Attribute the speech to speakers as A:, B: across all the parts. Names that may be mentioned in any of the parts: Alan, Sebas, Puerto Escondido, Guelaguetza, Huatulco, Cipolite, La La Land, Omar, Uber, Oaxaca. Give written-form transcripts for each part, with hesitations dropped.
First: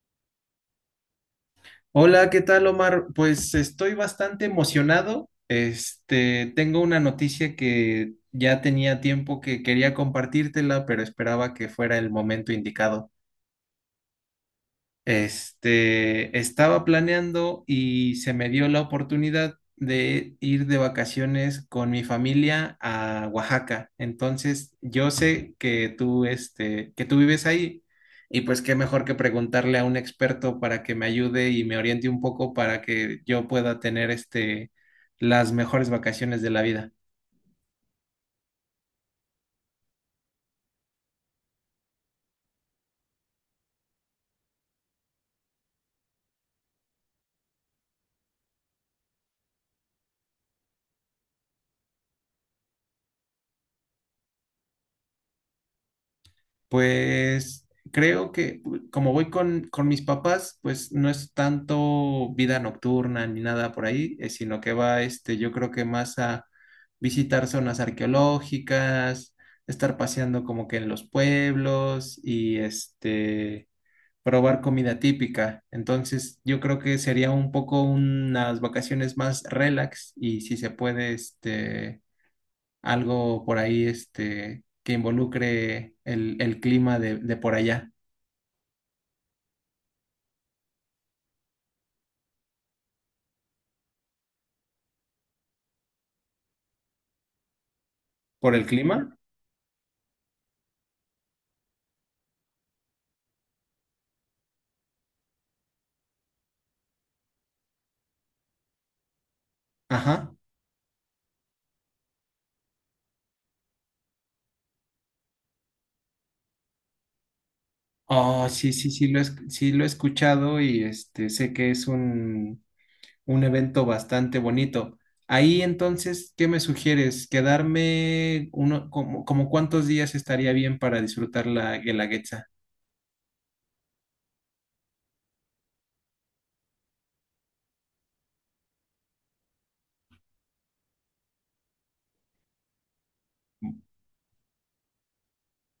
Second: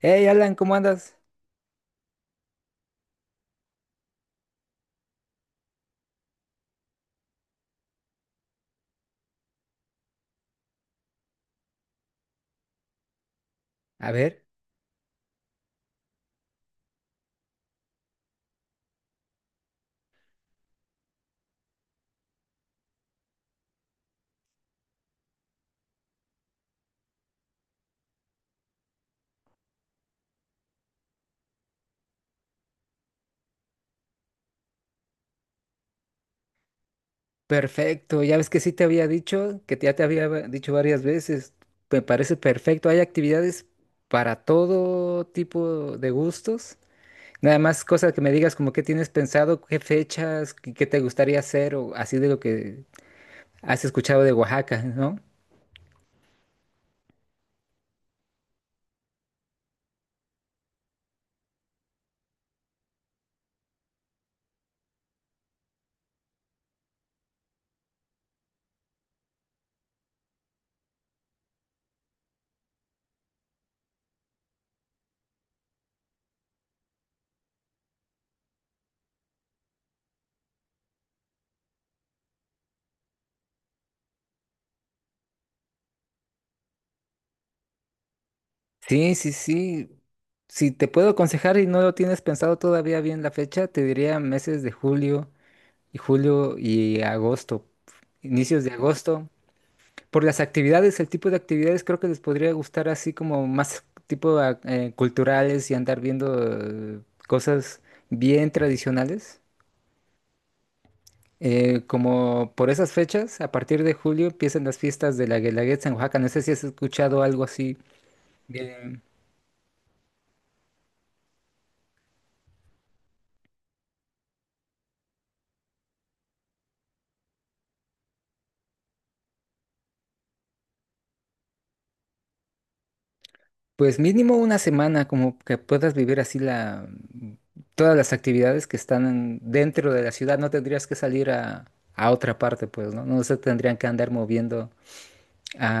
A: Hey Alan, ¿cómo andas?
B: Hola, ¿qué tal, Omar? Pues estoy bastante emocionado. Tengo una noticia que ya tenía tiempo que quería compartírtela, pero esperaba que fuera el momento indicado.
A: A ver,
B: Estaba planeando y se me dio la oportunidad de ir de vacaciones con mi familia a Oaxaca. Entonces, yo sé que tú, que tú vives ahí y pues qué mejor que preguntarle a un experto para que me ayude y me oriente un poco para que yo pueda tener las mejores vacaciones de la vida.
A: perfecto. Ya ves que sí te había dicho, que ya te había dicho varias veces. Me parece perfecto. Hay actividades para todo tipo de gustos. Nada más cosas que me digas como qué tienes pensado, qué fechas, qué te gustaría hacer o así de lo que has escuchado de Oaxaca, ¿no?
B: Pues creo que como voy con mis papás, pues no es tanto vida nocturna ni nada por ahí, sino que va, yo creo que más a visitar zonas arqueológicas, estar paseando como que en los pueblos y probar comida típica. Entonces, yo creo que sería un poco unas vacaciones más relax y si se puede, algo por ahí que involucre el clima de por allá.
A: Sí, sí, sí. Si te puedo aconsejar y no lo tienes pensado todavía bien la fecha, te diría meses de julio y agosto,
B: ¿Por
A: inicios
B: el
A: de
B: clima?
A: agosto. Por las actividades, el tipo de actividades creo que les podría gustar así como más tipo culturales y andar viendo cosas bien tradicionales.
B: Ajá.
A: Como por esas fechas, a partir de julio empiezan las fiestas de la Guelaguetza en Oaxaca. No sé si has escuchado algo así.
B: Oh, sí, sí,
A: Bien.
B: sí sí lo he escuchado y sé que es un evento bastante bonito. Ahí entonces, ¿qué me sugieres? ¿Quedarme uno, como, como cuántos días estaría bien para disfrutar la Guelaguetza?
A: Pues mínimo una semana, como que puedas vivir así la todas las actividades que están dentro de la ciudad. No tendrías que salir a otra parte, pues, ¿no? No se tendrían que andar moviendo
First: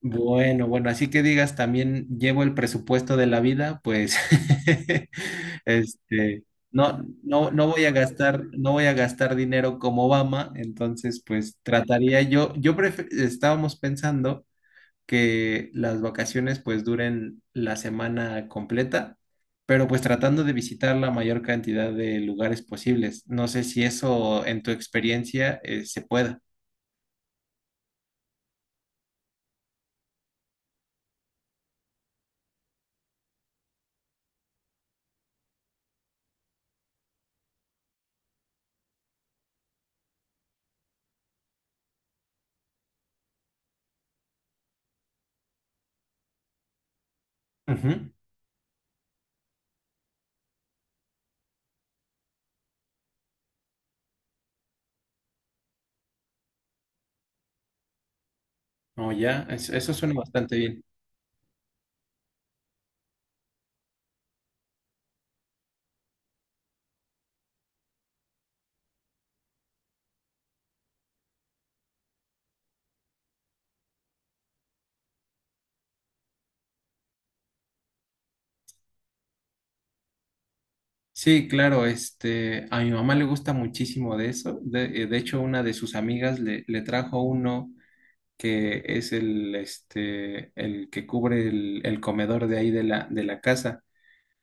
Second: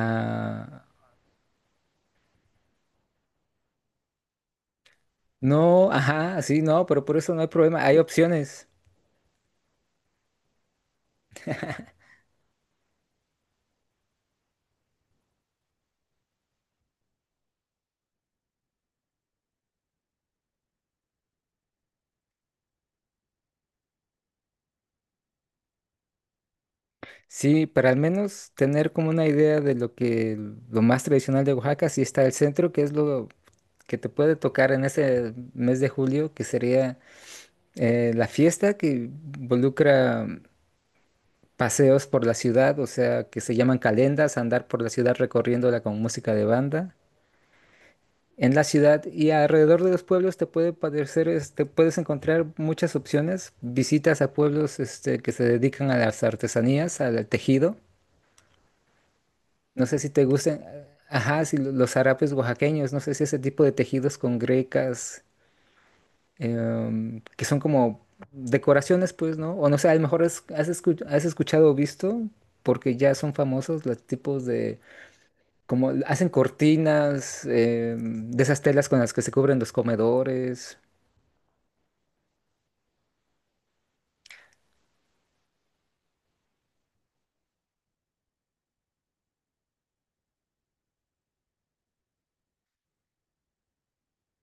B: Bueno, bueno, así que digas, también llevo el presupuesto de la vida, pues,
A: No, ajá,
B: este,
A: sí, no, pero
B: no,
A: por eso no hay
B: no, no
A: problema,
B: voy a
A: hay
B: gastar,
A: opciones.
B: no voy a gastar dinero como Obama, entonces, pues, trataría yo, estábamos pensando que las vacaciones, pues, duren la semana completa, pero pues tratando de visitar la mayor cantidad de lugares posibles. No sé si eso, en tu experiencia, se pueda.
A: Sí, para al menos tener como una idea de lo que lo más tradicional de Oaxaca, sí está el centro, que es lo que te puede tocar en ese mes de julio, que sería la fiesta que involucra paseos por la ciudad, o sea, que se llaman calendas, andar por la ciudad recorriéndola con música de banda.
B: Ujú.
A: En la ciudad y alrededor de los pueblos te puede parecer, puedes encontrar muchas opciones, visitas a pueblos que se dedican a las artesanías, al tejido.
B: Oh, ya,
A: No
B: eso
A: sé si
B: suena
A: te
B: bastante
A: gusten,
B: bien.
A: ajá, si los harapes oaxaqueños, no sé si ese tipo de tejidos con grecas, que son como decoraciones, pues, ¿no? O no sé, a lo mejor has escuchado o visto, porque ya son famosos los tipos de, como hacen cortinas, de esas telas con las que se cubren los comedores.
B: Sí, claro, a mi mamá le gusta muchísimo de eso. De hecho, una de sus amigas le trajo uno que es el que cubre el comedor de ahí de de la casa.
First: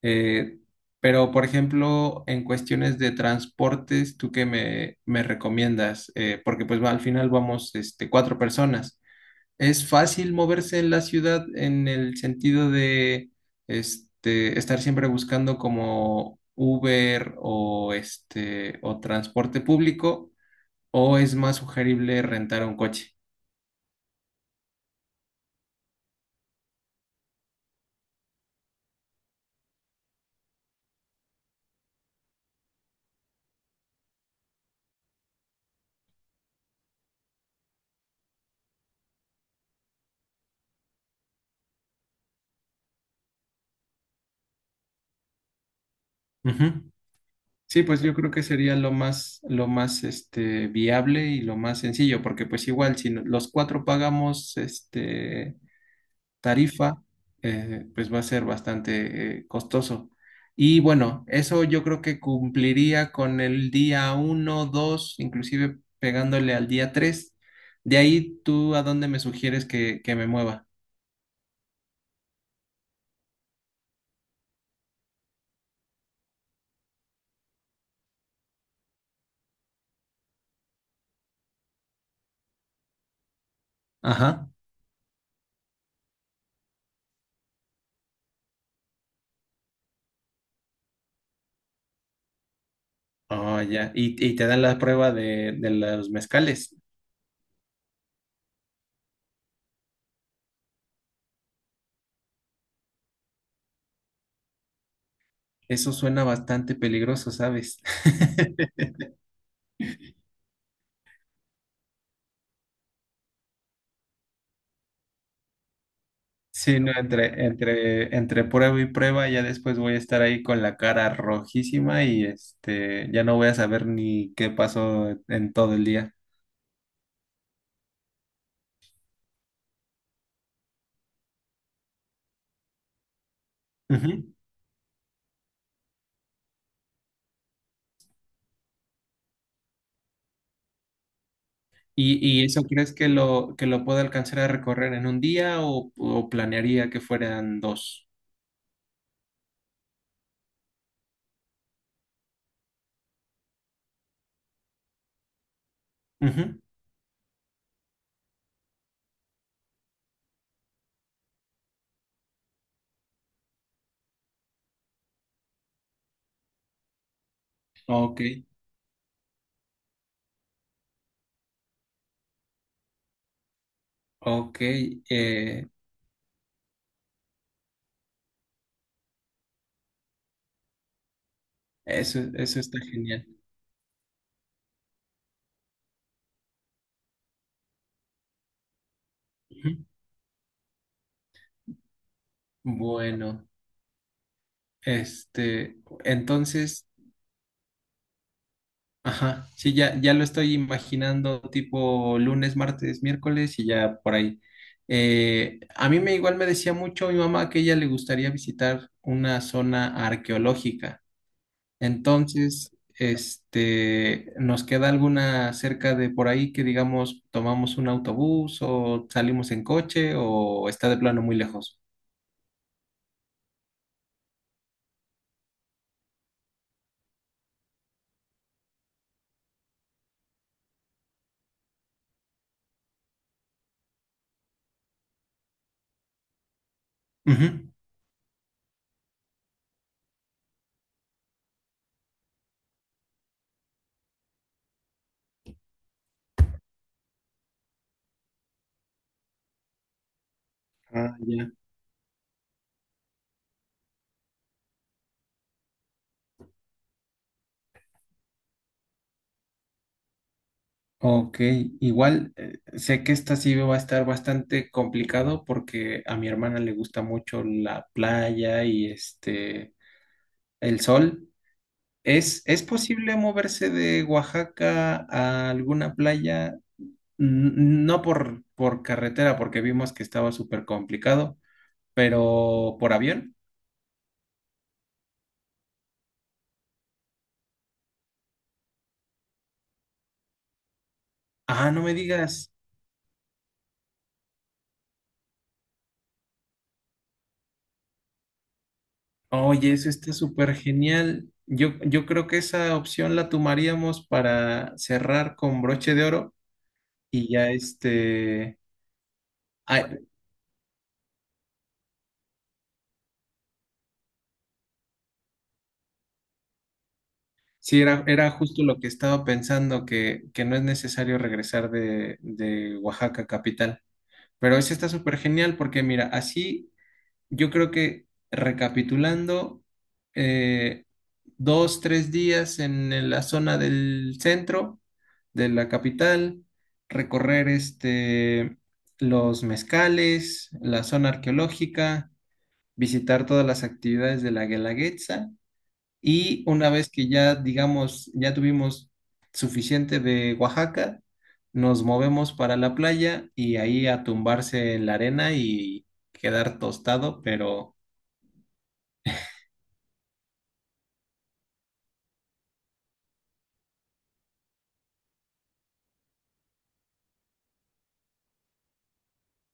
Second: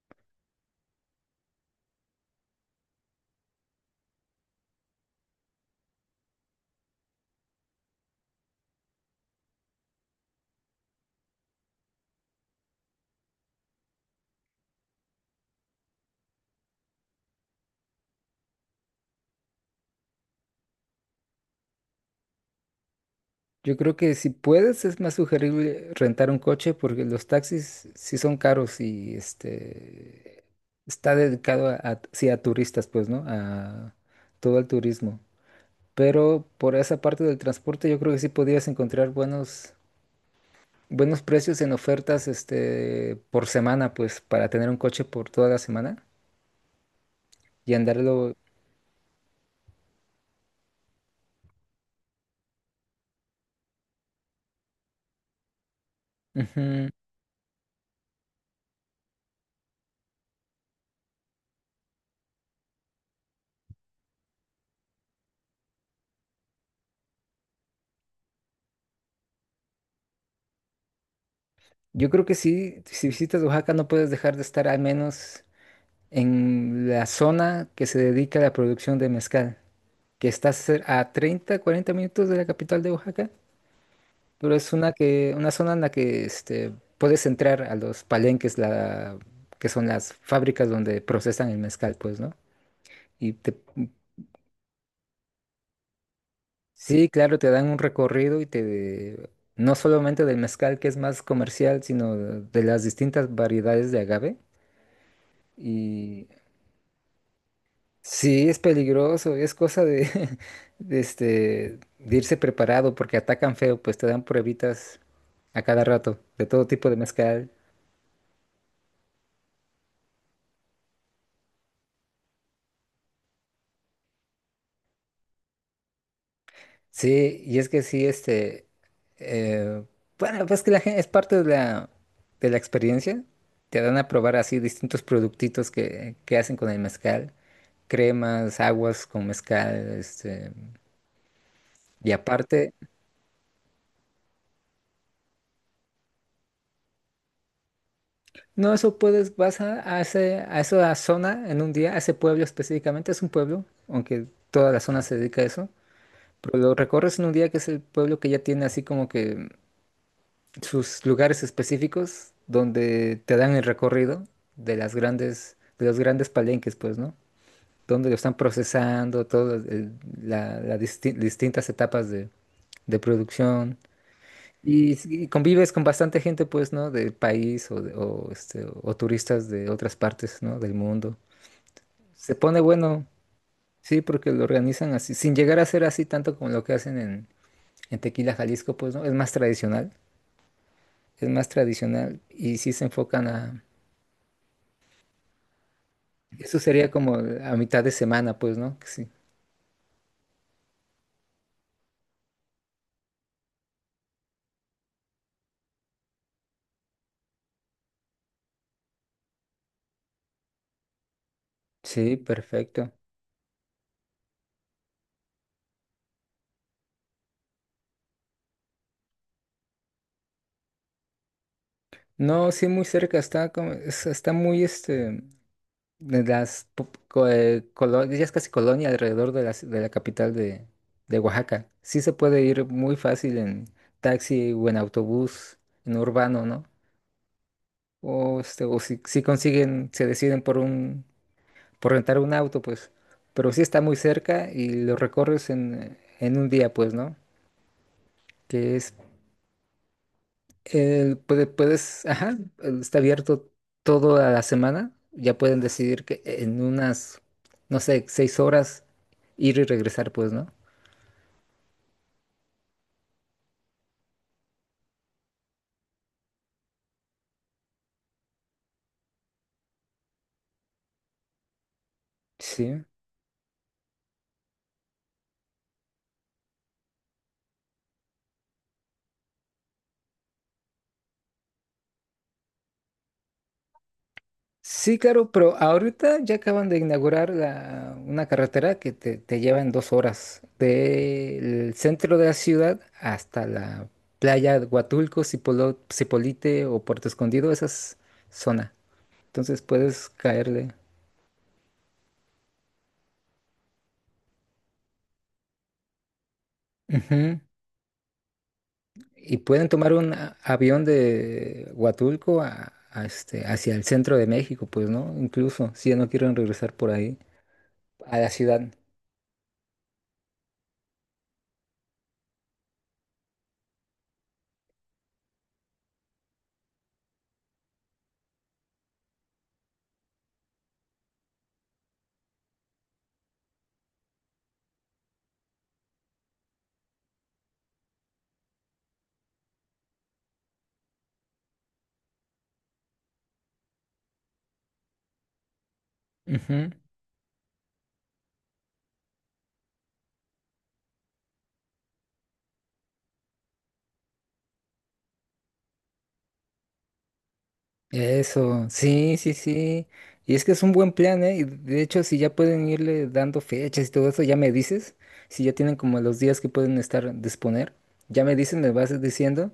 B: Eh, pero, por ejemplo, en cuestiones de transportes, ¿tú qué me recomiendas? Porque pues va, al final vamos, cuatro personas. Es fácil moverse en la ciudad en el sentido de estar siempre buscando como Uber o transporte público, o es más sugerible rentar un coche.
A: Yo creo que si puedes es más sugerible rentar un coche porque los taxis sí son caros y está dedicado sí, a turistas, pues, ¿no? A todo el turismo. Pero por esa parte del transporte yo creo que sí podías encontrar buenos precios en ofertas por semana, pues, para tener un coche por toda la semana
B: Ujú.
A: y
B: Sí, pues yo creo
A: andarlo.
B: que sería lo más viable y lo más sencillo, porque pues igual si los cuatro pagamos
A: Ujú.
B: tarifa, pues va a ser bastante costoso. Y bueno, eso yo creo que cumpliría con el día uno, 2, inclusive pegándole al día 3. De ahí, ¿tú a dónde me sugieres que me mueva?
A: Yo creo que sí, si visitas Oaxaca no puedes dejar de estar al menos en la zona que se dedica a la producción de mezcal, que está a 30-40 minutos de la capital de Oaxaca,
B: Ajá.
A: pero es una zona en la que puedes entrar a los palenques, que son las fábricas donde procesan el mezcal, pues, ¿no? Y te,
B: Oh, ya. Y te dan la prueba de los mezcales.
A: sí, claro, te dan un recorrido y te, no solamente del mezcal que es más comercial, sino de las distintas variedades de agave.
B: Eso suena
A: Y
B: bastante peligroso, ¿sabes?
A: Sí, es peligroso, es cosa de, de irse preparado porque atacan feo, pues te dan pruebitas a cada rato de todo
B: Sí,
A: tipo
B: no,
A: de
B: entre,
A: mezcal.
B: entre, entre prueba y prueba, ya después voy a estar ahí con la cara rojísima y ya no voy a saber ni qué pasó en todo el día.
A: Sí, y es que sí, eh, bueno, pues que la gente es parte de la experiencia. Te dan a
B: Ujú.
A: probar así distintos productitos que hacen con el mezcal, cremas, aguas con mezcal, y
B: Y, ¿y eso
A: aparte.
B: crees que que lo pueda alcanzar a recorrer en un día o planearía que fueran dos?
A: No, eso puedes, vas a esa zona en un día, a ese pueblo específicamente, es un pueblo, aunque toda la zona se dedica a eso, pero
B: Ujú.
A: lo recorres en un día que es el pueblo que ya tiene así como que sus lugares específicos donde te dan el recorrido de los grandes palenques, pues, ¿no? Donde lo
B: Ok,
A: están procesando, todas las distintas etapas de producción.
B: ok,
A: Y
B: eh,
A: convives con bastante gente, pues, ¿no? Del país o turistas de otras partes, ¿no? Del mundo. Se pone
B: eso está
A: bueno,
B: genial.
A: sí, porque lo organizan así, sin llegar a ser así tanto como lo que hacen en Tequila, Jalisco, pues, ¿no?
B: Ujú.
A: Es más tradicional y sí se enfocan
B: Bueno,
A: a...
B: este,
A: Eso
B: entonces.
A: sería como a mitad de semana, pues, ¿no? Que Sí,
B: Ajá, sí, ya, ya lo estoy imaginando tipo lunes, martes, miércoles y ya por ahí. A mí me igual me decía mucho mi mamá que ella le gustaría visitar una zona arqueológica.
A: sí,
B: Entonces,
A: perfecto.
B: nos queda alguna cerca de por ahí que digamos tomamos un autobús o salimos en coche o está de plano muy lejos.
A: No, sí, muy cerca, está muy, este... de las po- co- colo- ya es casi colonia alrededor de la capital de Oaxaca. Sí se puede ir muy fácil en taxi o en autobús, en urbano, ¿no?
B: Ujú.
A: O si, consiguen, se deciden por rentar un auto, pues. Pero sí está muy cerca y lo recorres en un día, pues, ¿no? Que es
B: Ah, ya.
A: puedes, ajá, está abierto toda la semana. Ya pueden decidir que en unas, no sé, 6 horas ir y regresar, pues, ¿no?
B: Ok, igual sé que esta sí va a estar bastante complicado porque a mi hermana le gusta mucho la playa y el sol. Es
A: Sí.
B: posible moverse de Oaxaca a alguna playa? N- No por, por carretera, porque vimos que estaba súper complicado, pero por avión.
A: Sí, claro, pero ahorita ya acaban de inaugurar una carretera que te lleva en 2 horas
B: Ah,
A: del
B: no me
A: centro de la
B: digas.
A: ciudad hasta la playa de Huatulco, Cipolite o Puerto Escondido, esa es zona. Entonces
B: Oye, eso
A: puedes
B: está súper
A: caerle.
B: genial. Yo creo que esa opción la tomaríamos para cerrar con broche de oro. Y
A: Ujú.
B: ya
A: Y pueden
B: ah,
A: tomar un avión de Huatulco hacia el centro de México, pues, ¿no? Incluso si ya no quieren regresar por ahí
B: sí, era,
A: a
B: era
A: la ciudad.
B: justo lo que estaba pensando, que no es necesario regresar de Oaxaca capital. Pero eso está súper genial porque mira, así yo creo que recapitulando, eh, dos, tres días en la zona del centro de la capital, recorrer los mezcales, la zona arqueológica, visitar todas las actividades de la Guelaguetza. Y
A: Ujú.
B: una vez que ya, digamos, ya tuvimos suficiente de Oaxaca, nos movemos para la playa y ahí a tumbarse en la arena y quedar tostado, pero
A: Eso, sí, sí, sí. Y es que es un buen plan, ¿eh? Y de hecho, si ya pueden irle dando fechas y todo eso, ya me dices, si ya tienen como los días que pueden estar disponer, ya me dices, me vas diciendo,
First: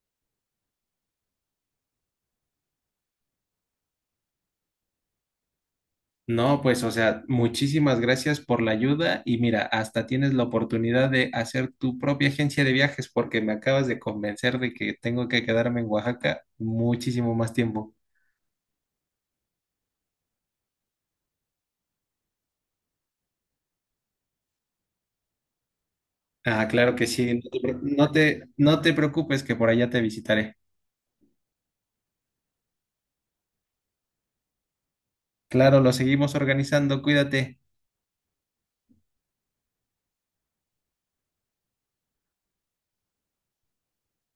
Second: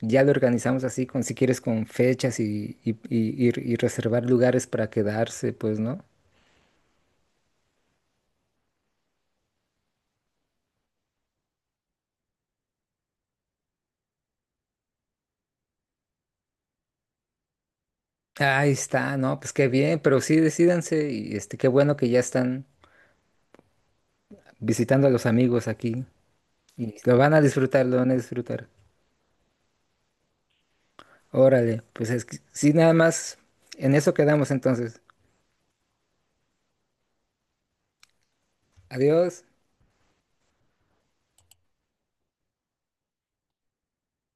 A: ya lo organizamos así, con, si quieres, con fechas y reservar lugares para quedarse, pues, ¿no?
B: no, pues, o sea, muchísimas gracias por la ayuda y mira, hasta tienes la oportunidad de hacer tu propia agencia de viajes porque me acabas de convencer de que tengo que quedarme en Oaxaca muchísimo más tiempo.
A: Ahí está, no, pues qué bien, pero sí decídanse y qué bueno que ya están visitando a los amigos aquí
B: Ah,
A: y
B: claro que
A: lo van
B: sí,
A: a disfrutar, lo
B: no
A: van a
B: te,
A: disfrutar.
B: no te preocupes que por allá te visitaré.
A: Órale, pues es que, sí, nada más, en eso quedamos entonces.
B: Claro, lo seguimos organizando. Cuídate.
A: Adiós.